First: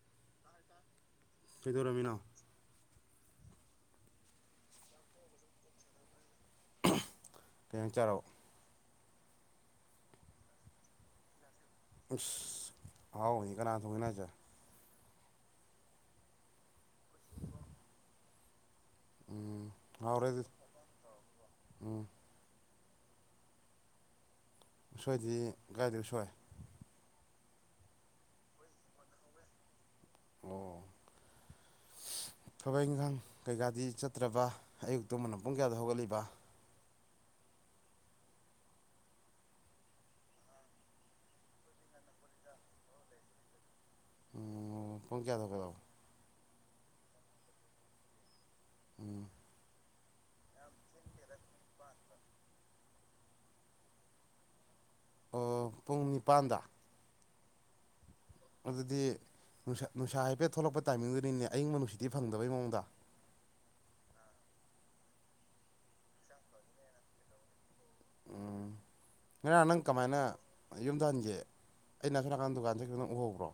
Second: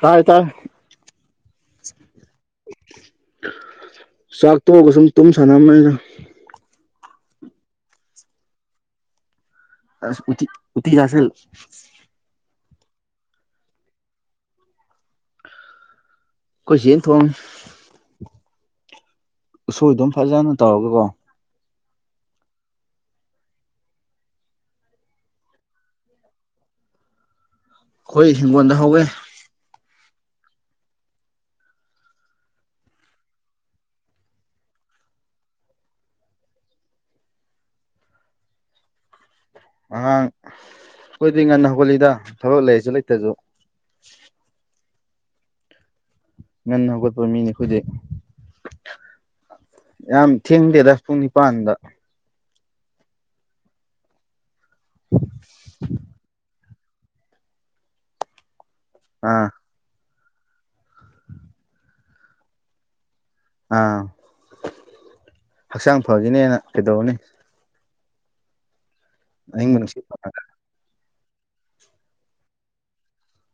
ꯇꯥꯏ ꯇꯥꯏ ꯀꯩꯗꯧꯔꯝꯃꯤꯅꯣ ꯆꯥꯛ ꯇꯣꯛꯑꯒ ꯁꯨꯝ ꯇꯨꯝ ꯁꯥꯟꯅꯕꯅꯤꯗ ꯀꯩꯅꯪ ꯆꯥꯔꯕꯣ ꯑꯁ ꯎꯠꯇꯤ ꯎꯠꯇꯤ ꯆꯥꯁꯜꯂꯦ ꯎꯁ ꯑꯍꯥꯎꯕꯅꯤ ꯀꯅꯥꯅ ꯊꯣꯡꯉꯤ ꯅꯣ ꯍꯥꯏꯁꯦ ꯈꯣꯏ ꯆꯦꯅ ꯊꯣꯡꯉꯤ ꯎꯝ ꯎꯁꯣꯏꯗꯨꯝ ꯍꯥꯎꯔꯦ ꯑꯗꯨ ꯐꯖꯅ ꯇꯧꯔꯒꯀꯣ ꯎꯝ ꯎꯁꯣꯏꯗꯤ ꯒꯥꯥꯏꯗꯩ ꯎꯁꯣꯏ ꯈꯣꯏ ꯍꯤꯡꯒꯣꯟꯗ ꯍꯧꯋꯦ ꯑꯣ ꯊꯕꯛ ꯏꯪꯈꯥꯡ ꯀꯩꯀꯥꯗꯤ ꯆꯠꯇ꯭ꯔꯕ ꯑꯌꯨꯛ ꯇꯨꯝꯕꯅ ꯄꯨꯡ ꯀꯌꯥꯗ ꯍꯧꯒꯠꯂꯤꯕ ꯑꯉꯥꯡ ꯑꯩꯈꯣꯏꯗꯤ ꯉꯟꯅ ꯍꯧꯒꯠꯂꯤꯗ ꯊꯕꯛ ꯂꯩꯔꯁꯨ ꯂꯩꯇ꯭ꯔꯁꯨ ꯎꯝ ꯄꯨꯡ ꯀꯌꯥꯗ ꯍꯧꯒꯠꯂꯕ ꯉꯟꯅ ꯍꯧꯒꯠꯄ ꯃꯤꯅꯦ ꯑꯩꯈꯣꯏꯗꯤ ꯎꯝ ꯌꯥꯝ ꯊꯦꯡꯗꯦꯗ ꯄꯨꯡ ꯅꯤꯄꯥꯟꯗ ꯑꯣ ꯄꯨꯡ ꯅꯤꯄꯥꯟꯗ ꯑꯗꯨꯗꯤ ꯑꯥ ꯅꯨꯡꯁꯥ ꯅꯨꯡꯁꯥ ꯍꯥꯏꯐꯦꯠ ꯊꯣꯛꯂꯛꯄ ꯇꯥꯏꯃꯤꯡꯗꯨꯅꯤꯅꯦ ꯑꯌꯤꯡꯕ ꯅꯨꯡꯁꯤꯠꯇꯤ ꯐꯪꯗꯕꯩ ꯃꯑꯣꯡꯗ ꯑꯥ ꯍꯛꯆꯥꯡ ꯐꯥꯒꯤꯅꯤꯅ ꯀꯩꯗꯧꯔꯨꯅꯤ ꯎꯝ ꯉꯔꯥꯡ ꯑꯍꯤꯡꯕ ꯅꯪ ꯅꯨꯡꯁꯤꯠ ꯀꯃꯥꯏꯅ ꯐꯪꯉꯒ ꯌꯨꯝꯗ ꯍꯟꯒꯦ ꯑꯩꯅ ꯁꯣꯝ ꯅꯥꯀꯟ ꯗꯨꯀꯥꯟ ꯊꯣꯛ ꯈꯤꯕ ꯎꯍꯧꯕ꯭ꯔꯣ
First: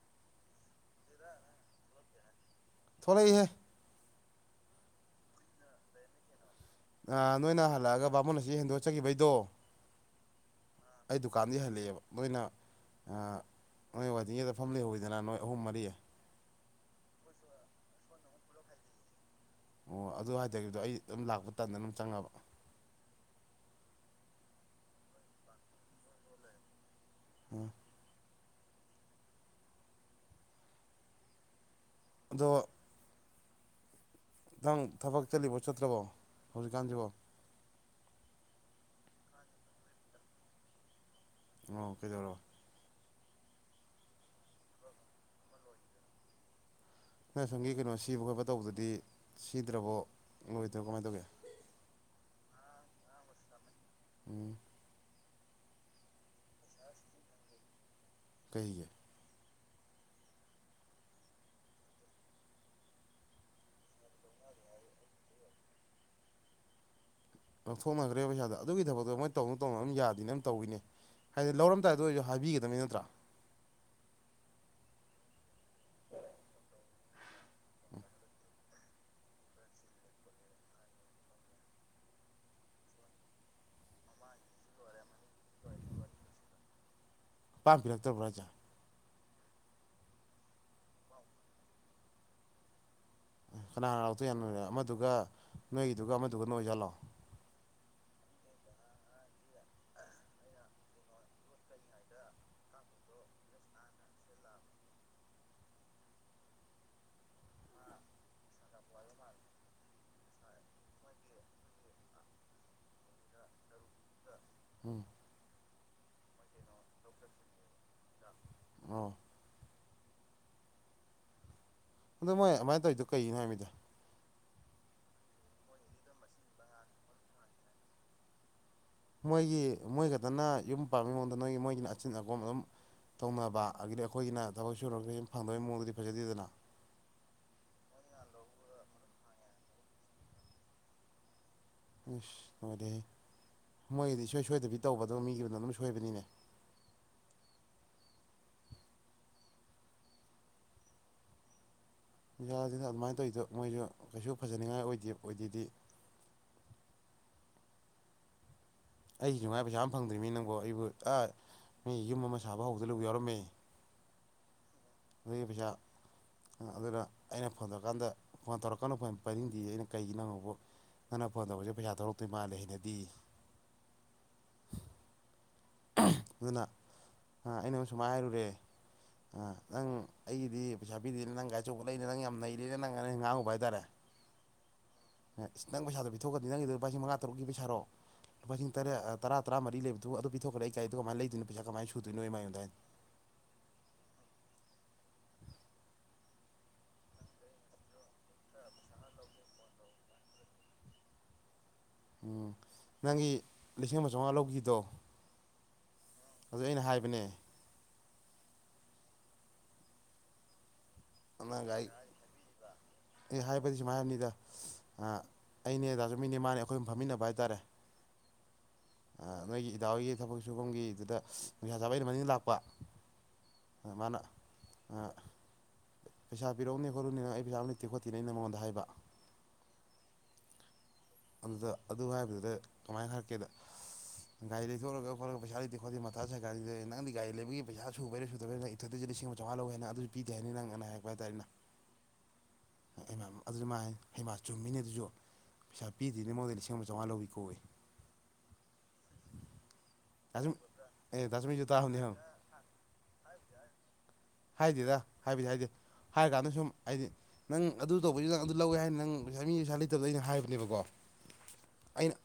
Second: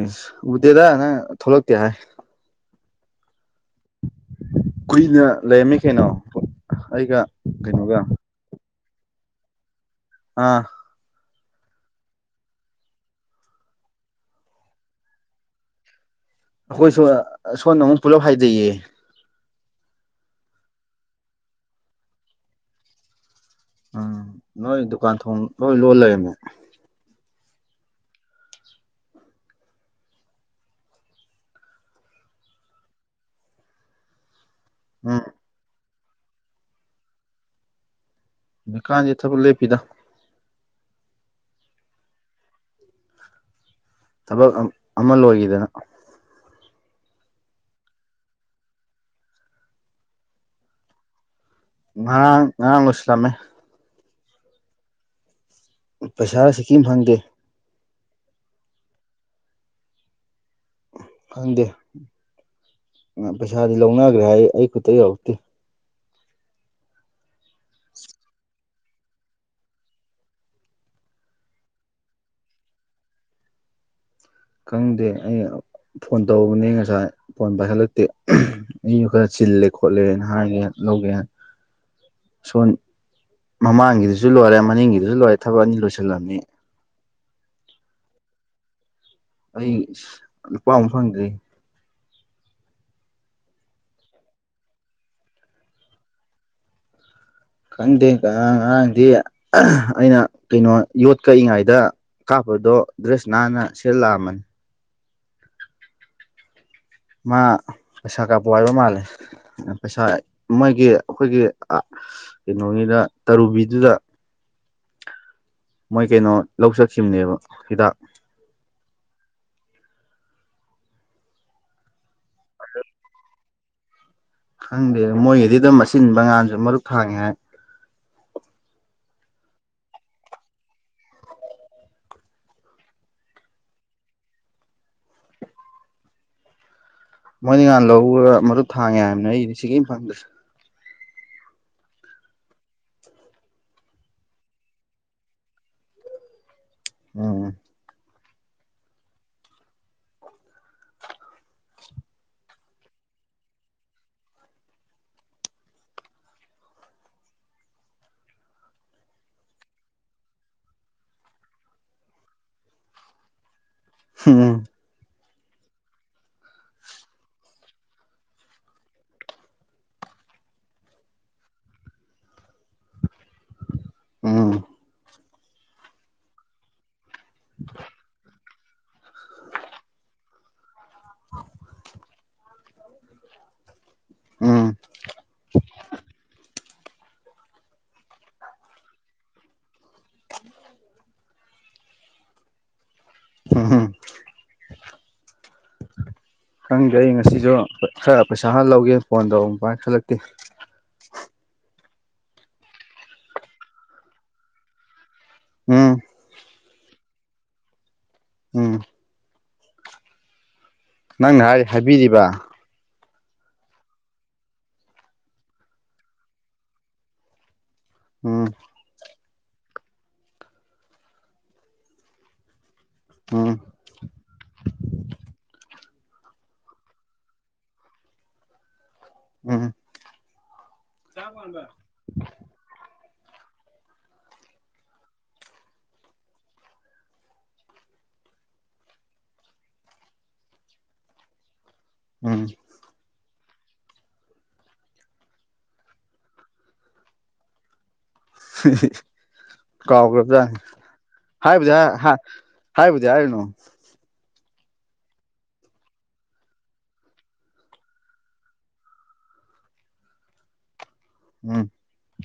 ꯏꯁ ꯎꯗꯦꯗ ꯅꯪ ꯊꯣꯛꯂꯛꯇꯦ ꯍꯥꯏ ꯊꯣꯛꯂꯛꯏꯍꯦ ꯀꯨꯏꯅ ꯂꯩꯔꯝꯃꯤ ꯀꯩꯅꯣ ꯑꯩꯒ ꯅꯣꯏꯅ ꯀꯩꯅꯣꯒ ꯍꯜꯂꯛꯑꯒ ꯕꯥꯃꯣꯟ ꯑꯁꯤ ꯍꯦꯟꯗꯣꯛ ꯆꯈꯤꯕꯩꯗꯣ ꯑꯥ ꯑꯩ ꯗꯨꯀꯥꯟꯗꯒꯤ ꯍꯜꯂꯛꯑꯦꯕ ꯃꯣꯏꯅ ꯑꯥ ꯅꯣꯏ ꯋꯥꯏꯇꯤꯡ ꯁꯦꯗꯇ ꯐꯝ ꯂꯩꯍꯧꯋꯤꯗꯅ ꯅꯣꯏ ꯑꯍꯨꯝ ꯃꯔꯤ ꯑꯩꯈꯣꯏꯁꯨ ꯁꯣꯟꯗ ꯑꯃꯨꯛ ꯄꯨꯂꯞ ꯍꯥꯏꯗꯩꯌꯦ ꯑꯣ ꯑꯗꯨ ꯍꯥꯏꯊꯈꯤꯕꯗꯣ ꯑꯩ ꯑꯗꯨꯝ ꯂꯥꯛꯄ ꯇꯟꯗꯅ ꯑꯗꯨꯝ ꯆꯪꯉꯕ ꯎꯝ ꯅꯣꯏ ꯗꯨꯀꯥꯟ ꯊꯣꯡ ꯂꯣꯏ ꯂꯣꯜ ꯂꯩꯔꯝꯃꯦ ꯎꯝ ꯑꯗꯣ ꯈꯤꯇꯪ ꯎꯝ ꯊꯕꯛ ꯆꯠꯂꯤꯕꯣ ꯆꯠꯇ꯭ꯔꯕꯣ ꯍꯧꯖꯤꯛꯀꯥꯟꯁꯤꯕꯣ ꯗꯨꯀꯥꯟꯁꯦ ꯊꯕꯛ ꯂꯦꯞꯄꯤꯗ ꯅꯣ ꯀꯩꯗꯧꯔꯣ ꯊꯕꯛ ꯑꯃ ꯂꯣꯏꯈꯤꯗꯅ ꯅ ꯁꯪꯒꯤ ꯀꯩꯅꯣ ꯁꯤꯕ ꯈꯣꯠꯄ ꯇꯧꯕꯗꯨꯗꯤ ꯁꯤꯗ꯭ꯔꯕꯣ ꯅꯣꯏꯗꯣ ꯀꯃꯥꯏꯅ ꯇꯧꯒꯦ ꯉꯔꯥꯡ ꯉꯔꯥꯡ ꯂꯁꯂꯃꯦ ꯎꯝ ꯄꯩꯁꯥꯁꯨ ꯁꯤꯀꯤꯃ ꯐꯪꯗꯦ ꯀꯩꯒꯤ ꯈꯪꯗꯦ ꯄꯩꯁꯥꯗꯤ ꯂꯧꯅꯈ꯭ꯔꯦ ꯍꯥꯏ ꯑꯩ ꯈꯨꯠꯇ ꯌꯧꯔꯛꯇꯦ ꯂꯧꯊꯣꯛꯅꯈ꯭ꯔꯦ ꯄꯩꯁꯥꯗꯣ ꯑꯗꯨꯒꯤ ꯊꯕdgꯛꯇꯣ ꯃꯣꯏ ꯇꯧꯅꯨ ꯇꯧꯅꯨ ꯑꯗꯨꯝ ꯌꯥꯗꯦꯅ ꯑꯗꯨꯝ ꯇꯧꯏꯅꯦ ꯍꯥꯏꯗꯤ ꯂꯧꯔꯝꯗꯥꯏꯗꯣ ꯑꯣꯏꯁꯨ ꯍꯥꯏꯕꯤꯒꯗꯕꯅꯤ ꯅꯠꯇ꯭ꯔꯥ ꯈꯪꯗꯦ ꯑꯩ ꯐꯣꯟ ꯇꯧꯕꯅꯦ ꯉꯁꯥꯏ ꯐꯣꯟ ꯄꯥꯏꯈꯠꯂꯛꯇꯦ ꯑꯩꯁꯨ ꯈꯔ ꯆꯤꯜꯂꯦ ꯈꯣꯠꯂꯦꯅ ꯍꯥꯏꯒꯦ ꯂꯧꯒꯦ ꯁꯣꯟ ꯃꯃꯥꯡꯒꯤꯗꯨꯁꯨ ꯂꯣꯏꯔꯦ ꯃꯅꯤꯡꯒꯤꯗꯨꯁꯨ ꯂꯣꯏꯔꯦ ꯊꯕꯛ ꯑꯅꯤ ꯂꯣꯏꯁꯤꯜꯂꯕꯅꯤ ꯄꯥꯝꯕꯤꯔꯛꯇꯕ꯭ꯔꯥꯖꯥ ꯑꯩ ꯂꯨꯄꯥꯃꯨ ꯐꯪꯗ꯭ꯔꯤ ꯀꯅꯥ ꯍꯅꯥ ꯂꯥꯛꯇꯣꯏ ꯌꯥꯝ ꯅꯣꯏꯔꯦ ꯑꯃꯗꯨꯒ ꯅꯣꯏꯒꯤꯗꯨꯒ ꯑꯃꯗꯨꯒ ꯅꯣꯏꯖꯜꯂꯥꯛꯑꯣ ꯈꯪꯗꯦ ꯑꯔꯥꯡ ꯉꯔꯥꯡꯗꯤ ꯑꯩꯅ ꯀꯩꯅꯣ ꯌꯣꯠ ꯀꯛꯏꯉꯩꯗ ꯀꯥꯞꯄꯗꯣ ꯗ꯭ꯔꯦꯁ ꯅꯥꯟꯅ ꯁꯤꯂꯛꯑꯃꯅꯤ ꯃꯥ ꯄꯩꯁꯥ ꯀꯥꯄ ꯍꯥꯏꯕ ꯃꯥꯜꯂꯦ ꯄꯩꯁꯥ ꯃꯣꯏꯒꯤ ꯑꯩꯈꯣꯏꯒꯤ ꯀꯩꯅꯣꯅꯤꯗ ꯇꯔꯨꯕꯤꯗꯨꯗ ꯎꯝ ꯃꯣꯏ ꯀꯩꯅꯣ ꯂꯧꯖꯈꯤꯕꯅꯦꯕ ꯍꯤꯗꯥꯛ ꯑꯣ ꯑꯗꯣ ꯃꯣꯏ ꯑꯗꯨꯃꯥꯏꯅ ꯇꯧꯔꯤꯗꯣ ꯀꯩꯅꯅꯣ ꯍꯥꯏꯕꯗ ꯈꯪꯗꯦ ꯃꯣꯏꯒꯤꯗꯤ ꯑꯗꯨꯝ ꯑꯁꯤꯤꯟꯕꯉꯥꯟꯁꯨ ꯃꯔꯨꯞ ꯊꯥꯡꯉꯦ ꯍꯥꯏ ꯃꯣꯏꯒꯤ ꯃꯣꯏ ꯈꯛꯇꯅ ꯌꯨꯝ ꯄꯥꯝꯃꯤ ꯃꯉꯣꯟꯗ ꯅꯣꯏꯒꯤ ꯃꯣꯏꯒꯤꯅ ꯑꯆꯤꯟ ꯑꯈꯣꯝ ꯑꯗꯨꯝ ꯇꯧꯅꯕ ꯑꯗꯤ ꯑꯩꯈꯣꯏꯒꯤꯅ ꯊꯕꯛ ꯁꯨꯔ ꯐꯪꯗꯕꯩ ꯃꯑꯣꯡꯗꯗꯤ ꯐꯖꯗꯦꯗꯅ ꯃꯣꯏꯗꯤ ꯉꯍꯥꯟ ꯂꯧ ꯃꯗꯨ ꯊꯥꯡꯉꯦ ꯍꯥꯏꯕꯅ ꯑꯩꯗꯤ ꯁꯤꯒꯤ ꯃꯐꯝꯗꯨꯗ ꯏꯁꯁ ꯅꯨꯡꯉꯥꯏꯔꯦꯍ ꯃꯣꯏꯒꯤꯗꯤ ꯁꯣꯏ ꯁꯣꯏꯗꯕꯤ ꯇꯧꯕ ꯑꯗꯨꯒ ꯃꯤꯒꯤꯗꯨꯅ ꯑꯗꯨꯝ ꯁꯣꯏꯕꯅꯤꯅꯦ ꯎꯝ ꯏꯟꯥꯁꯤꯅ ꯑꯗꯨꯃꯥꯏꯅ ꯇꯧꯔꯤꯗꯣ ꯃꯣꯏꯁꯨ ꯀꯩꯁꯨ ꯐꯖꯅꯤꯡꯉꯥꯏ ꯑꯣꯏꯗꯦ ꯑꯣꯏꯗꯦꯗꯤ ꯑꯩꯒꯤ ꯅꯨꯡꯉꯥꯏ ꯄꯩꯁꯥ ꯑꯃ ꯐꯪꯗ꯭ꯔꯤꯅꯤ ꯅꯪꯕꯨꯣ ꯑꯩꯕꯨ ꯑ ꯃꯤ ꯌꯨꯝ ꯑꯃ ꯁꯥꯕ ꯍꯧꯗꯅ ꯂꯨꯕꯨ ꯌꯥꯎꯔꯝꯃꯦ ꯍꯝ ꯑꯗꯨꯗꯦꯕꯖ ꯑꯗꯨꯅ ꯑꯩꯅ ꯐꯣꯟ ꯇꯧꯔꯀꯥꯟꯗ ꯐꯣꯟ ꯇꯧꯔꯛꯀꯥꯟꯗ ꯐꯣꯟ ꯄꯥꯏꯅꯤꯡꯗꯦ ꯑꯩꯅ ꯀꯩꯒꯤꯅꯪꯣꯕꯨ ꯅꯪꯅ ꯐꯣꯟ ꯇꯧꯕꯁꯦ ꯄꯩꯁꯥ ꯊꯣꯛꯧꯛꯇꯣꯏ ꯃꯥꯜꯂꯦ ꯍꯩꯅꯗꯤ ꯎꯝ ꯑꯗꯨꯅ ꯑ ꯑꯩꯅꯛ ꯁꯨꯃꯥꯏꯅ ꯍꯥꯏꯔꯨꯔꯦ ꯑ ꯅꯪ ꯑꯩꯒꯤꯗꯤ ꯄꯩꯁꯥ ꯄꯤꯗꯦꯅ ꯅꯪ ꯒꯥꯔꯤ ꯑꯆꯧꯕ ꯂꯩꯅꯤ ꯅꯪ ꯌꯥꯝ ꯅꯩꯔꯤꯅ ꯅꯪ ꯅꯩꯅ ꯉꯥꯡꯉꯨꯕ ꯍꯥꯏꯇꯥꯔꯦ ꯎꯝ ꯅꯪ ꯄꯩꯁꯥꯗ ꯄꯤꯊꯣꯛꯀꯅꯤ ꯅꯪꯒꯤ ꯄꯥꯏꯁ ꯃꯉꯥ ꯇꯔꯨꯛꯀꯤ ꯄꯩꯁꯥꯔꯣ ꯂꯨꯄꯥ ꯂꯤꯁꯤꯡ ꯇꯔꯦꯠ ꯇꯔꯥ ꯇꯔꯥꯃꯔꯤ ꯂꯩꯕꯗꯨ ꯑꯗꯨ ꯄꯤꯊꯣꯛꯈ꯭ꯔꯦ ꯀꯥꯏꯗ ꯀꯥꯏꯅ ꯂꯩꯣꯏꯅꯣꯩꯁ ꯀꯃꯥꯏ ꯁꯨꯣꯏꯣ ꯃꯃ ꯌꯣꯟꯗꯅ ꯍꯝ ꯍꯝ ꯈꯪꯗꯦ ꯑꯩ ꯉꯁꯤꯁꯨ ꯈꯔ ꯄꯩꯁꯥ ꯍꯥ ꯂꯧꯒꯦ ꯐꯣꯟ ꯇꯧꯔ ꯄꯥꯏ ꯈꯜꯂꯛꯇꯦ ꯎꯝ ꯅꯪꯒꯤ ꯂꯤꯁꯤꯡ ꯑꯃ ꯆꯥꯝꯃꯉꯥ ꯂꯧꯈꯤꯕꯗꯣ ꯎꯝ ꯍꯧꯖꯤꯛ ꯑꯩꯅ ꯍꯥꯏꯕꯅꯦ ꯎꯝ ꯅꯪꯅ ꯍꯥꯏ ꯑꯉꯥꯡꯒꯩ ꯍꯥꯏꯕꯤꯔꯤꯕ ꯑꯦ ꯍꯥꯏꯕꯗꯤ ꯁꯨꯃꯥꯏ ꯍꯥꯏꯕꯥ ꯑꯥ ꯑꯩꯅꯦ ꯇꯥꯁꯨꯃꯤꯅꯦ ꯃꯥꯅꯦ ꯑꯩꯈꯣꯏ ꯑꯍꯨꯝ ꯐꯝꯃꯤꯟꯅꯕ ꯍꯥꯏꯇꯥꯔꯦ ꯎꯝ ꯑꯥ ꯅꯣꯏꯒꯤ ꯏꯗꯥꯎꯒꯤ ꯊꯕꯛ ꯁꯨꯕꯝꯒꯤꯗꯨꯗ ꯅꯨꯡꯁꯥ ꯆꯥꯕꯩ ꯑꯩꯗꯨ ꯃꯅꯤꯡ ꯂꯥꯛꯄ ꯎꯝ ꯑꯥ ꯃꯥꯅ ꯑꯥ ꯄꯩꯁꯥ ꯄꯤꯛꯎꯅꯦ ꯈꯣꯠꯂꯨꯅꯦ ꯅꯪ ꯑꯩ ꯄꯩꯁꯥ ꯑꯃ ꯂꯩꯇꯦ ꯈꯣꯠꯇꯦꯅ ꯑꯩꯅ ꯃꯉꯣꯟꯗ ꯍꯥꯏꯕ ꯎꯝ ꯎꯝ ꯑꯗꯨꯗ ꯑꯗꯨ ꯍꯥꯏꯕꯗꯨꯗ ꯀꯃꯥꯏ ꯍꯥꯏꯔꯛꯀꯦꯗ ꯒꯥꯔꯤ ꯂꯩꯊꯣꯛꯂꯒ ꯈꯣꯠꯂꯒ ꯄꯩꯁꯥ ꯂꯩꯇꯦ ꯈꯣꯠꯇꯦ ꯃꯊꯥꯁꯥꯏ ꯒꯥꯔꯤꯖꯦ ꯅꯪꯗꯤ ꯒꯥꯔꯤ ꯂꯩꯕꯒꯤ ꯄꯩꯁꯥ ꯁꯨꯕꯩꯔꯥ ꯁꯨꯗꯕꯩꯔ [unintelligible] ꯊꯛꯇꯁꯨ ꯂꯤꯁꯤꯡ ꯑꯃ ꯆꯧꯉꯥ ꯂꯧꯋꯦ ꯍꯥꯏꯅ ꯑꯗꯨꯁꯨ ꯄꯤꯗꯦ ꯍꯥꯏꯅꯤ ꯅꯪ ꯑꯅ ꯍꯥꯏꯔꯛꯄ ꯍꯥꯏꯇꯥꯥꯔꯦꯅ ꯎꯝ ꯍꯩꯃꯥ ꯑꯗꯨꯁꯨ ꯃꯥ ꯍꯥꯏꯅꯦ ꯍꯩꯃ ꯆꯨꯝꯃꯤꯅꯦ ꯑꯗꯨꯁꯨ ꯄꯩꯁꯥ ꯄꯤꯗ꯭ꯔꯤꯅꯤ ꯃꯉꯣꯟꯗ ꯂꯤꯁꯤꯡ ꯑꯃ ꯆꯧꯉꯥ ꯂꯧꯏꯀꯣꯌꯦ ꯗꯥꯁꯨꯝ ꯀꯥꯎꯈ꯭ꯔꯕꯖꯥꯠꯅꯤ ꯑꯦ ꯗꯥꯁꯨꯝꯍꯣꯏꯁꯨ ꯍꯥꯏꯕꯨꯗꯤ ꯍꯥꯏ ꯇꯥꯕꯅꯦ ꯍꯥ ꯍꯪꯉꯨ ꯍꯥꯏꯕꯨꯗꯤ ꯍꯥꯏꯔꯨꯅꯨ ꯍꯥꯏꯗꯦꯗ ꯍꯥꯏꯕꯗꯤ ꯍꯥꯏꯗꯦ ꯍꯥꯏꯔ ꯀꯥꯟꯗ ꯁꯨꯝ ꯍꯥꯏꯗꯤ ꯅꯪ ꯑꯗꯨ ꯇꯧꯕꯩꯁꯨ ꯅꯪ ꯑꯗꯨ ꯂꯧꯋꯦ ꯍꯥꯏ ꯅꯪ ꯄꯩꯁꯥ ꯃꯤ ꯄꯩꯁꯥ ꯂꯩꯇꯕꯗꯩ ꯑꯩꯅ ꯍꯥꯏꯕꯅꯦꯕꯀꯣ ꯎꯝ ꯑꯩꯅ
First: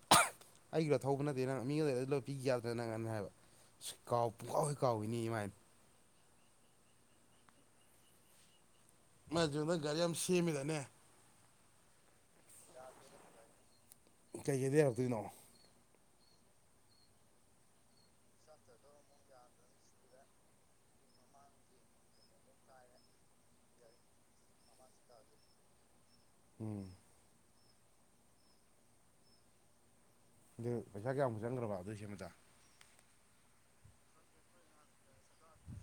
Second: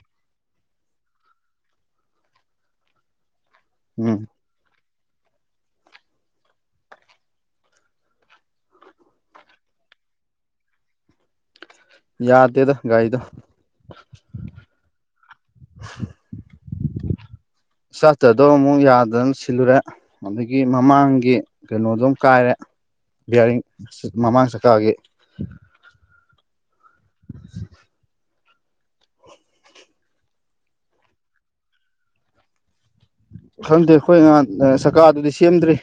ꯑꯩꯒꯤꯗ ꯊꯧꯕ ꯅꯠꯇꯦ ꯅꯪ ꯃꯤꯒꯥ ꯂꯩꯔꯗꯤ ꯂꯣꯏ ꯄꯤ ꯌꯥꯗ꯭ꯔ ꯅꯪ ꯍꯥꯏꯅꯥ ꯍꯥꯏꯕ ꯎꯝ ꯀꯥꯎ ꯄꯨꯡ ꯀꯥꯎ ꯍꯦ ꯀꯥꯎꯏꯅꯤ ꯃꯥ ꯍꯥꯏꯅꯦ ꯃꯥꯏ ꯄꯦꯝꯃꯥ ꯒꯥꯔꯤ ꯌꯥꯝ ꯁꯦꯝꯃꯦꯗꯥꯏꯅꯦ ꯌꯥꯗꯦꯗ ꯒꯥꯔꯤꯗꯣ ꯀꯩꯀꯩꯗ ꯌꯥꯔꯛꯇꯣꯏꯅꯣ [inaudible] ꯁꯥꯇ꯭ꯔꯗꯣ ꯑꯃꯨꯛ ꯌꯥꯗꯗꯅ ꯁꯤꯜꯂꯨꯔꯦ ꯑꯗꯒꯤ ꯃꯃꯥꯡꯒꯤ ꯀꯩꯅꯣꯗꯨꯝ ꯀꯥꯏꯔꯦ ꯕꯤꯌꯥꯔꯤꯡ ꯃꯃꯥꯡ ꯆꯀꯥꯒꯤ ꯎꯝ [inaudible] ꯑꯗꯨ ꯄꯩꯁꯥ ꯀꯌꯥꯃꯨꯛ ꯆꯪꯈ꯭ꯔꯕ ꯑꯗꯨꯏ ꯁꯦꯝꯕꯥꯗ ꯈꯪꯗꯦ ꯑꯩꯈꯣꯏꯅꯍꯥꯟ ꯁꯔꯀꯥꯔꯗꯨꯗꯤ ꯁꯦꯝꯗ꯭ꯔꯤ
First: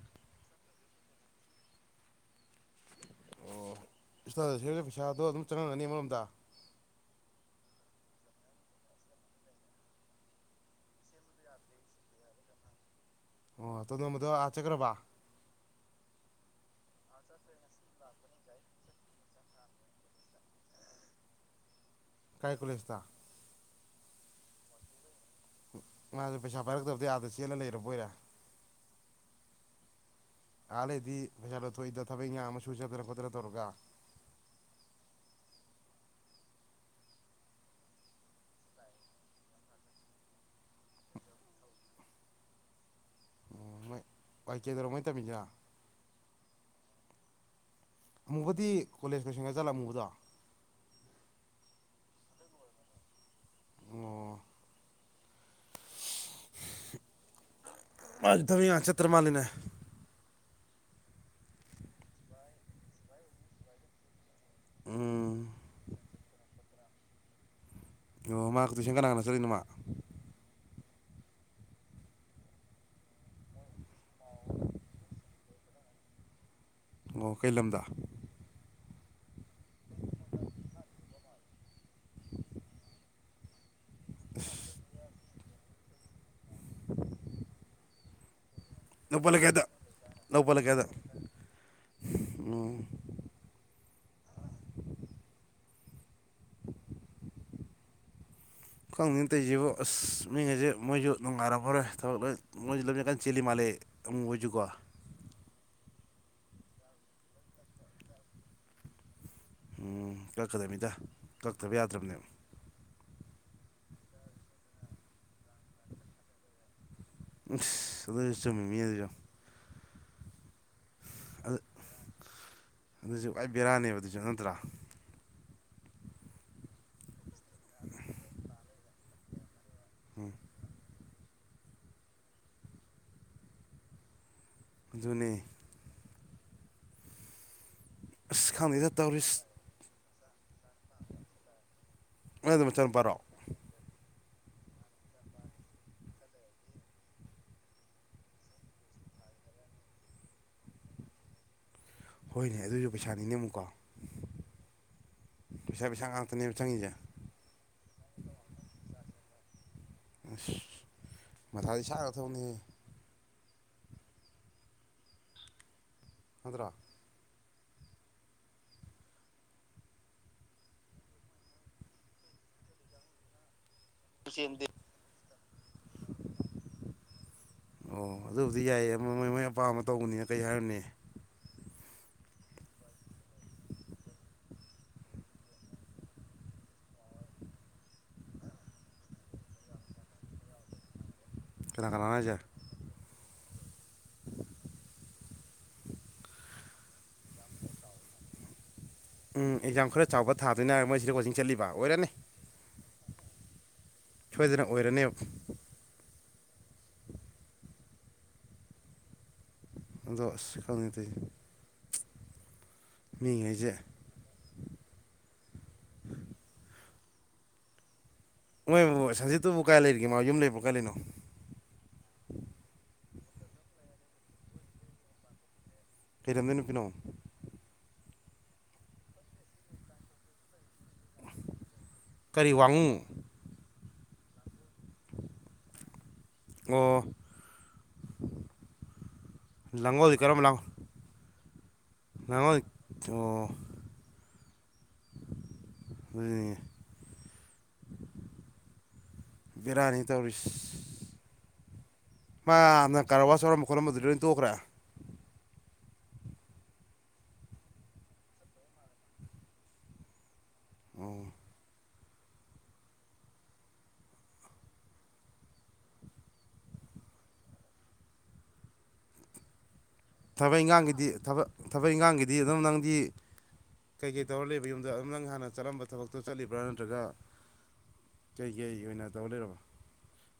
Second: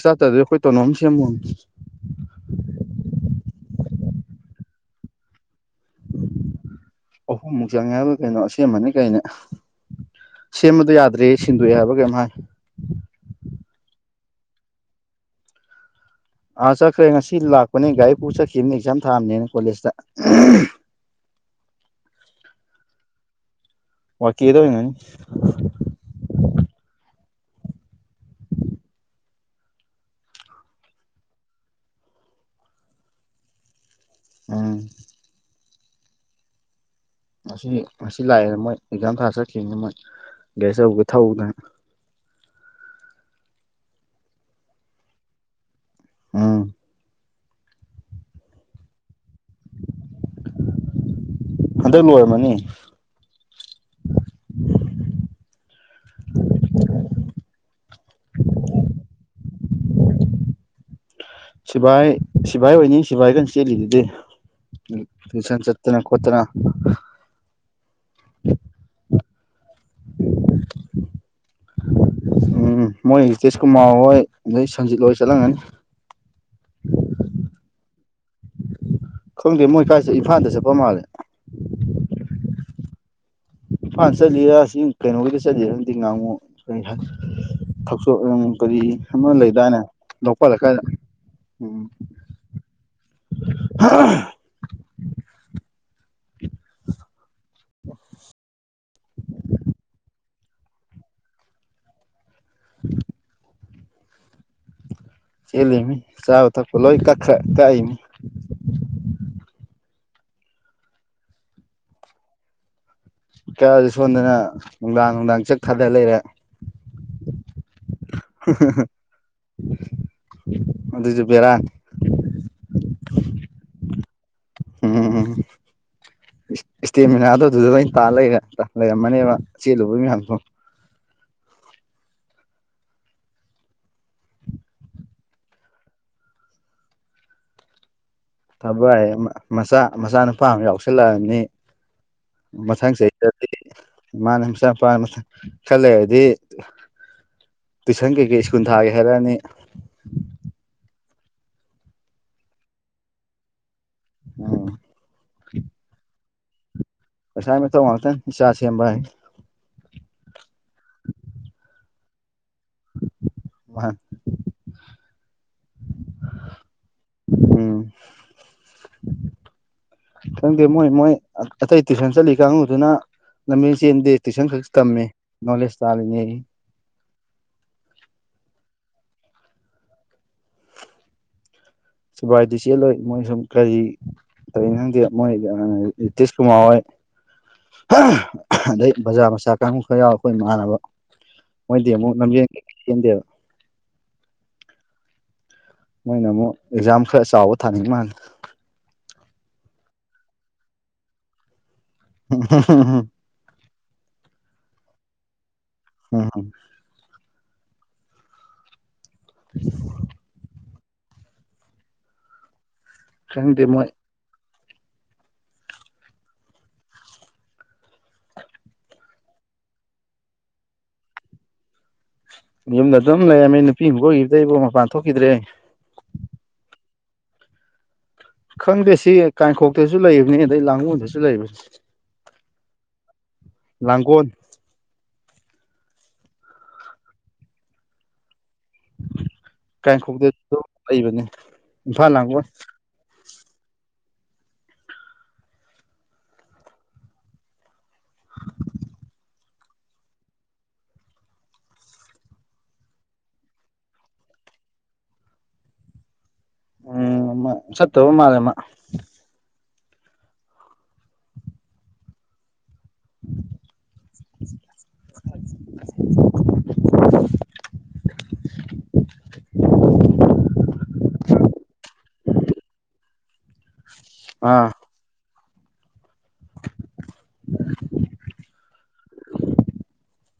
ꯏꯁꯇꯥꯠꯇꯔꯗꯤ ꯑꯩꯈꯣꯏ ꯇꯣꯅꯣꯝ ꯁꯦꯝꯃꯨ ꯑꯣ ꯏꯁꯇꯥꯇꯔ ꯁꯦꯝꯕꯩ ꯄꯩꯁꯥꯗꯣ ꯑꯗꯨꯝ ꯆꯪꯍꯜꯂꯅꯤ ꯑꯃꯔꯣꯝꯗ ꯑꯍꯨꯝꯃꯨꯛ ꯆꯪꯉꯦ ꯍꯥꯏꯕꯔ ꯀꯩꯅꯣ ꯑꯁꯦꯝꯃꯟꯅꯦ ꯀꯩꯅꯦ ꯁꯦꯝꯕꯗꯨ ꯌꯥꯗ꯭ꯔꯦꯌꯦ ꯁꯤꯟꯗꯣꯛꯑꯦ ꯍꯥꯏꯕꯔ ꯀꯩꯅꯣꯝ ꯍꯥꯏ ꯑꯣ ꯇꯣꯗꯣꯟꯕꯗꯣ ꯑꯥ ꯆꯠꯈ꯭ꯔꯕ ꯑꯥ ꯆꯠꯈ꯭ꯔꯦ ꯉꯁꯤ ꯂꯥꯛꯄꯅꯦ ꯒꯥꯔꯤ ꯄꯨ ꯆꯠꯈꯤꯕꯅꯤ ꯑꯦꯛꯖꯥꯝ ꯊꯥꯝꯅꯦꯅ ꯀꯣꯂꯦꯖꯇ ꯀꯥꯏ ꯀꯣꯂꯦꯁꯇꯥ ꯋꯥꯀꯤꯗ ꯑꯣꯏꯅꯥꯅꯤ ꯃꯥꯁꯦ ꯄꯩꯁꯥ ꯄꯥꯏꯔꯛꯇꯕꯗꯩ ꯑꯗꯥ ꯆꯦꯜꯂ ꯂꯩꯔꯕꯣꯏꯔꯦ ꯑꯥ ꯂꯩꯩꯔꯗꯤ ꯄꯩꯁꯥ ꯂꯧꯊꯣꯛꯏꯗ ꯊꯕꯛ ꯏꯪꯒꯥꯡ ꯑꯃ ꯁꯨꯖꯗꯅ ꯈꯣꯠꯇꯅꯥ ꯇꯧꯔꯒ ꯎꯝ ꯉꯁꯤ ꯉꯁꯤ ꯂꯥꯛꯑꯦꯅ ꯃꯣꯏ ꯑꯦꯛꯖꯥꯝ ꯊꯥ ꯆꯠꯈꯤꯝꯅꯤ ꯃꯣꯏ ꯒꯦꯔꯤ ꯑꯆꯧꯕꯥ ꯊꯧꯗꯅ ꯑꯣ ꯃꯣꯏ ꯋꯥꯏ ꯀꯦꯗꯔꯣ ꯃꯣꯏ ꯇꯝꯃꯤꯁꯤꯔꯥ ꯎꯝ ꯑꯃꯨꯕꯗꯤ ꯀꯣꯂꯦꯖ ꯂꯣꯏꯁꯟꯒ ꯆꯠꯂ ꯑꯃꯨꯕꯗꯣ ꯍꯟꯗꯛ ꯂꯣꯏꯔꯝꯃꯅꯤ ꯑꯣ ꯑꯗ ꯉꯥꯛ ꯆꯠꯇ꯭ꯔ ꯃꯥꯜꯂꯤꯅꯦ ꯁꯤꯐꯥꯏ ꯁꯤꯐꯥꯏ ꯑꯣꯏꯅꯤ ꯁꯤꯐꯥꯏꯇꯪ ꯆꯦꯂꯤꯗꯨꯗꯤ ꯎꯝ ꯇꯨꯏꯁꯟ ꯆꯠꯄ ꯆꯠꯇꯅ ꯈꯣꯠꯇꯅ ꯑꯣ ꯃꯥ ꯇꯨꯁꯟ ꯀꯅꯥꯅ ꯆꯠꯂꯤꯅꫭ ꯃꯥ ꯎꯝ ꯃꯣꯏ ꯁꯇꯤꯁ ꯀꯨꯃꯥꯔ ꯍꯣꯏ ꯑꯗꯩ ꯁꯟꯖꯤꯠ ꯍꯣꯏ ꯆꯠꯂꯝꯒꯅꯤ ꯉꯣ ꯀꯩ ꯂꯝꯗ ꯈꯪꯗꯦ ꯃꯣꯏ ꯀꯥꯏꯆꯠꯂꯤꯅꫭ ꯏꯝꯐꯥꯟꯗ ꯆꯠꯄ ꯃꯥꯜꯂꯦ ꯏꯝꯐꯥꯜ ꯆꯠꯂꯤꯔ ꯁꯤ ꯀꯩꯅꯣꯒꯤꯗ ꯆꯠꯂꯤꯔꯗꯤ ꯈꯪꯗꯦ ꯉꯥꯉꫭꯝ ꯊꫭꯛꯆꫭꯝ ꯀꯔꯤ ꯑꯃ ꯅꯧꯄꯜ ꯂꯩꯀꯥꯏꯗ ꯂꯩꯗꯥꯅꯦ ꯂꯧꯄꯥꯜ ꯂꯩꯀꯥꯏꯗ ꯎꯝ ꯍꯥꯑꯑ ꯈꯪꯗꯦꯅꯦ ꯇꯧꯔꯤꯖꯤꯕꫭ ꯑꯥꯁ ꯃꯤꯉꯁꯦ ꯃꯣꯏꯁꯨ ꯅꯨꯡꯉꯥꯏꯔꯝꯃꯔꫭꯏ ꯊꯕꯛ ꯂꯣꯏ ꯃꯣꯏꯁꯨ ꯂꯝꯖꯦꯟ ꯀꯟ ꯆꯦꯜꯂꯤ ꯃꯥꯜꯂꯦ ꯑꯃꯨꯛ ꯍꫭꯏꯁꯨꯀꯣ ꯆꯦꯂꯤꯃꯤ ꯆꯥꯕ ꯊꯛꯄ ꯂꯣꯏ ꯀꯛꯈꯔꯦ ꯀꯛꯑꫯꯕꯅꯤ ꯎꯝ ꯀꯛꯀꯗꯕꯅꯤꯗ ꯀꯛꯇꯕ ꯌꯥꯗ꯭ꯔꯕꯅꯦꯕ ꯀꯛꯑꯖꯨ ꯁꯣꯟꯗꯅ ꯅꯨꯡꯗꯥꯡ ꯅꯨꯡꯗꯥꯡ ꯖꯥꯛ ꯊꯥꯗ ꯂꯩꯔꯦ ꯑꯥꯁ ꯑꯗꯨꯖꯨ ꯆꯨꯝꯃꯤ ꯃꯤ ꯑꯗꯨꯁꯨ ꯑꯗꯨꯁꯨ ꯑꯗꯨ ꯕꯦꯔꯥꯅꯤ ꯑꯗꯨꯁꯨ ꯈꯋꯥꯏ ꯕꯦꯔꯥꯅꯦꯕ ꯑꯗꯨꯁꯨ ꯅꯠꯇ꯭ꯔꯥ ꯎꯝ ꯏꯁꯇꯦꯃꯤꯅꯥꯗ ꯑꯗꯨꯗ ꯂꫭꯏ ꯇꯥꯜ ꯂꯩꯔꯦ ꯂꯩꯔꯝꯃꯅꯦꯕ ꯆꯦꯜꯂꯨꯕ ꯃꯌꯥꯝ ꯗꫭ ꯑꯗꯨꯅꯦ ꯑꯁ ꯈꯪꯗꯦꯗ ꯊꯕꯛ ꯍꯥꯏꯁꯦ ꯇꯧꯔꯤꯁ ꯃꯆꯥ ꯃꯆꯥꯅꯨꯄꯥ ꯑꯃ ꯌꯥꯎꯁꯜꯂꯛꯑꯕꯅꯤ ꯅꯣꯏꯗꯣ ꯃꯊꯪ ꯃꯆꯥꯅꯨꯄꯥꯔꯣ ꯆꯍꯤꯗ ꯃꯅꯦ ꯃꯆꯥ ꯃꯨꯄꯥꯅ ꯈꯔꯥ ꯂꯩꯔꯗꯤ ꯇꯨꯏꯁꯟ ꯀꯩ ꯀꯩ ꯁꯀꯨꯜ ꯊꯥꯒꯦ ꯍꯥꯏꯔꯛꯑꯅꯤ ꯍꯣꯏꯅꯦ ꯑꯗꯨꯁꯨ ꯄꯩꯁꯥꯅꯤꯅꯦ ꯑꯃꯨꯛꯀꯣ ꯎꯝ ꯄꯩꯁꯥ ꯄꯩꯁꯥ ꯉꯥꯛꯇ ꯇꯅꯦꯕ ꯆꯪꯉꯤꯁꯦ ꯄꯩꯁꯥꯒꯤ ꯃꯊꯧ ꯉꯥꯛꯇꯅꯤ ꯏꯆꯥ ꯁꯦꯝꯕ ꯍꯥꯏ ꯑꯁ ꯃꯊꯥꯗꯤ ꯁꯥꯒꯔꯥꯕ ꯊꯕꯅꯤ [inaudible] ꯊꯟꯗ꯭ꯔꯥ ꯎꯝ ꯈꯪꯗꯦ ꯃꯣꯏ ꯃꯣꯏ ꯑꯇꯩ ꯇꯨꯏꯁꯟ ꯆꯠꯂꯤ ꯀꯥꯡꯒꯨꯗꯨꯅ ꯂꯝꯖꯦꯟ ꯆꯦꯟꯗꯦ ꯇꯌꯨꯁꯟ ꯈ ꯇꯝꯃꯦ ꯅꯣꯂꯦꯖ ꯇꯥꯜꯂꯤꯅꯦꯌꯦ ꯑꯣ ꯑꯗꯨꯕꯨꯗꯤ ꯌꯥꯏꯌꯦ ꯃꯣꯏ ꯃꯣꯏ ꯑꯄꯥꯝꯕ ꯇꯧꯕꯅꯤꯅ ꯀꯩ ꯍꯥꯏꯔꯨꯅꯤ ꯁꯨꯐꯥꯏꯗꯤ ꯆꯦꯜꯂꯣꯏ ꯃꯣꯏ ꯁꯨꯝ ꯀꯔꯤ ꯀꯩꯗꯔꯤꯅꫭ ꯈꯪꯗꯦ ꯃꯣꯏ ꯅꯤꯇꯤꯁ ꯀꯨꯃꯥꯔ ꯍꯣꯏ ꯑꯗꯩ ꯕꯖꯥꯔ ꯃꯆꯥ ꯀꯥꯡꯒꯨ ꯈꯔ ꯌꯥꯎꯔꯤ ꯑꯩꯈꯣꯏ ꯏꯥꯟꯅꯕ ꯀꯅꯥ ꯃꯣꯏꯗꯤ ꯀꯅꯥꯅꯣ ꯑꯃꯨꯛ ꯍꯥꯏꯁꯦ ꯂꯝꯖꯦꯟ ꯀꯩ ꯀꯩ ꯆꯦꯟꯗꯦ ꯃꯣꯏꯅ ꯑꯃꯨꯛ ꯑꯦꯛꯖꯥꯝ ꯈꯔ ꯆꯥꯎꯕ ꯊꯥꯅꯤꯡ ꯃꯥꯜꯂꯦ ꯎꯝ ꯑꯦꯛꯖꯥꯝ ꯈꯔ ꯆꯥꯎꯕ ꯊꯥꯗꯣꯏꯅ ꯍꯥꯏꯔꯒꯥ ꯃꯣꯏꯁꯤꯗ ꯀꯣꯆꯤꯡ ꯆꯠꯂꯤꯕ ꯑꯣꯏꯔꯅꯤ ꯍꯨꯝꯍꯥꯍꯨꯝ ꯁꯣꯏꯗꯅ ꯑꯣꯏꯔꯅꯦꯕ ꯍ ꯍ [unintelligible] ꯑꯗꫭ ꯑꯁ ꯈꯪꯗꯦꯅꯦ ꯇꯧꯔꯤꯁꯦ ꯈꯪꯗꯦ ꯃꯤꯉꯩꯁꯦ ꯃꯣꯏ ꯃꯥꯏꯕꯨ ꯁꯟꯖꯤꯠꯇꯨꯕꯨ ꯀꯥꯏ ꯂꯩꯔꯤꯒꯦꯃ ꯌꯨꯝ ꯂꯩꯕ꯭ꯔꯣ ꯀꯥꯏ ꯂꯩꯅꯣ ꯌꯨꯝꯗ ꯑꯗꯨꯝ ꯂꯩꯔꯝꯃꯦ ꯅꯨꯄꯤ ꯑꯃꯕ ꯀꫭꯏꯈꯤꯕꯗꯩꯕꯨ ꯃꯄꯥꯟ ꯊꯣꯛꯈꯤꯗꯔꯦ ꯀꯩꯂꯝꯗꯩ ꯅꯨꯄꯤꯅꯣ ꯈꯪꯗꯦ ꯁꯤ ꯀꯥꯏꯔꯦꯝꯕꯤꯈꫭꯛ ꯇꯁꯨ ꯂꯩꯕꯅꯤ ꯑꯗꯩ ꯂꯥꯡꯒꫭꯜꯗꯁꯨ ꯂꯩꯕꯅꯤ ꯀꯔꯤ ꯋꯥꯡꯉꯨ ꯂꯪꯒꯣꯟ ꯑꯣ ꯂꯥꯡꯒꯣꯜꯗꯤ ꯀꯥꯏꯔꯦꯝꯕꯤꯈꫭꯛ ꯀꯔꯝꯕ ꯂꯥꯡ ꯇꯁꯨ ꯂꯩꯕꯅꯤ ꯏꯝꯐꯥꯜ ꯂꯥꯡꯒꯣꯜ [inaudible] ꯕꯦꯔꯥꯅꯤꯅꯦ ꯇꯧꯔꯤꯁꯦ ꯃꯥꯅ ꯍꯥꯟꯅ ꯀꯔꯋꯥꯁ ꯌꯥꯎꯔꯝꯕ ꯈꯣꯠꯂꯝꯕꯗꯨꯗꯤ ꯂꯣꯏꯅ ꯇꯣꯛꯈ꯭ꯔꯦ ꯎꯝ ꯁꯠꯇꯕ ꯃꯟꯂꯦꯃꯥ [inaudible] ꯑꯣ [unintelligible] [unintelligible] ꯊꯕꯛ ꯏꯪꯈꯥꯡꯒꯤꯗꯤ ꯊꯕꯛ ꯏꯪꯈꯥꯡꯒꯤꯗꯤ ꯑꯗꯨꯝ ꯅꯪꯗꯤ ꯀꯩꯀꯩ ꯇꯧꯔ ꯂꯩꯕ ꯑꯥ ꯌꯨꯝ ꯅꯪ ꯍꯥꯟꯅ ꯆꯠꯂꯝꯝꯕ ꯊꯕꯛꯇꯣ ꯆꯠꯂꯤꯕ꯭ꯔꯥ ꯅꯠꯇ꯭ꯔꯒ ꯀꯩꯀꯩ ꯑꯣꯏꯅ ꯇꯧꯔ ꯂꯩꯔꯕꯥ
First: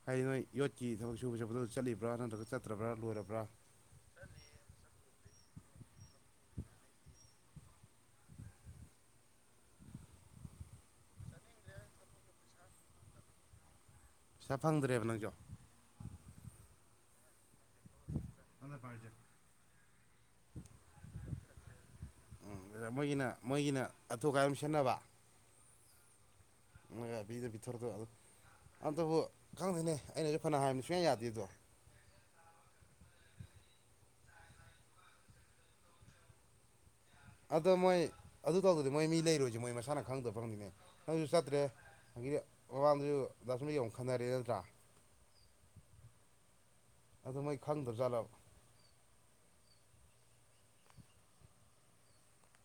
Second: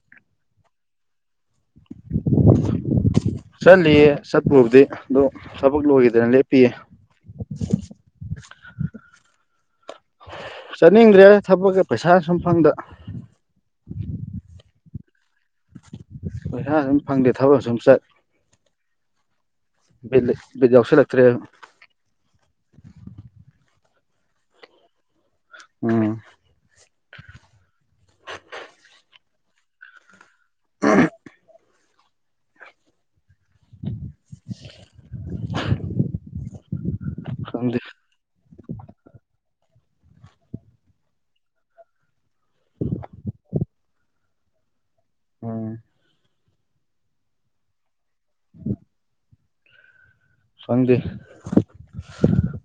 ꯍꯥꯏꯗꯤ ꯅꯣꯏ ꯌꯣꯠꯀꯤ ꯊꯕꯛ ꯁꯨꯕ ꯆꯠꯄꯗ ꯆꯠꯂꯤꯕ꯭ꯔꯥ ꯅꯠꯇ꯭ꯔꯒ ꯆꯠꯇ꯭ꯔꯕ꯭ꯔꯥ ꯂꯣꯏꯔꯕ꯭ꯔꯥ ꯆꯠꯂꯤꯌꯦ ꯆꯠꯄꯕꯨꯗꯤ ꯑꯗꯣ ꯊꯕꯛ ꯂꯣꯏꯈꯤꯗꯅ ꯂꯦꯞꯄꯤꯌꯦ [inaudible] ꯆꯠꯅꯤꯡꯗ꯭ꯔꯦ ꯊꯕꯛꯀ ꯄꯩꯁꯥ ꯁꯨꯝ ꯐꯪꯗ ꯄꯩꯥꯁꯥ ꯐꯪꯗ꯭ꯔꯦꯕ ꯅꯪꯁꯨ ꯄꯩꯁꯥꯁꯨꯝ ꯐꯪꯗꯦ ꯊꯕꯛ ꯁꯨꯝ ꯆꯠ [inaudible] ꯕꯤꯠ ꯕꯤꯠ ꯌꯥꯎꯁꯤꯟ ꯂꯛꯇꯔꯦꯕ ꯎꯝ ꯃꯣꯏꯒꯤꯅ ꯃꯣꯏꯒꯤꯅ ꯑꯊꯨꯀꯥꯏ ꯑꯗꯨ ꯁꯤꯖꯤꯟꯅꯕ ꯎꯝ ꯅꯣꯏ ꯄꯤꯗ ꯄꯤꯊꯣꯔꯗꯣ ꯑꯗꯨꯣ ꯑꯝꯇꯕꯨ ꯈꯪꯗꯦꯅꯦ ꯑꯩꯅꯁꯨ ꯐꯅ ꯍꯥꯏꯕꯅꯤ ꯁꯨꯡꯛꯌꯥ ꯌꯥꯗꯦꯗꯣ [inaudible] ꯑꯗꯣ ꯈꯪꯗꯦ ꯃꯣꯏ ꯑꯗꯨ ꯇꯧꯗꯗꯤ ꯃꯣꯏ ꯃꯤ ꯂꯩꯔꯣꯏꯁꯦ ꯃꯣꯏ ꯃꯁꯥꯅ ꯈꯪꯗꯕꯔ ꯈꯪꯗꯦꯅꯦ ꯅꯪꯁꯨ ꯆꯠꯇ꯭ꯔꯦ ꯃꯃꯥꯡꯗꯨꯁꯨ ꯈꯟꯅꯔꯦ ꯅꯠꯇ꯭ꯔꯥ ꯑꫭ ꯑꯗꯨ ꯃꯣꯏ ꯈꯪꯗ꯭ꯔꯕꯖꯠꯂꯕ [inaudible] ꯈꯪꯗꯦ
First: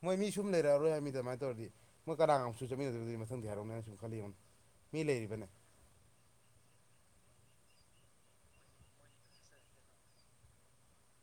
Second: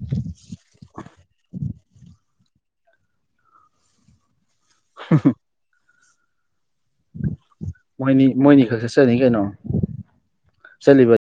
ꯃꯣꯏ ꯃꯤꯁꯨꯝ ꯂꯩꯔꯛ ꯑꯔꫭꯏ ꯍꯥꯏꯕꯅꯤꯗ ꯑꯗꯨꯃꯥꯏ ꯊꯧꯔꯗꯤ ꯃꫭꯏ ꯀꯅꯥꯒꯃꯨꯛ ꯆꯠꯃꯟꯅꯗꯧꯔꯤ ꯃꯊꯡꯗꯤ ꯍꯥꯏꯔꯛꯎꯅꯦ ꯈꯂꯥ ꯌꯦꯡꯉꯨꯅꯦ ꯃꯤ ꯂꯩꯔꯤꯕꯅꯦ ꯃꯣꯏꯅꯤ ꯃꯣꯏꯅꯤ ꯈꯛ ꯆꯠ ꯆꯅꯤ ꯀꯩꯅꯣ ꯆꯠꯂꯤꯕ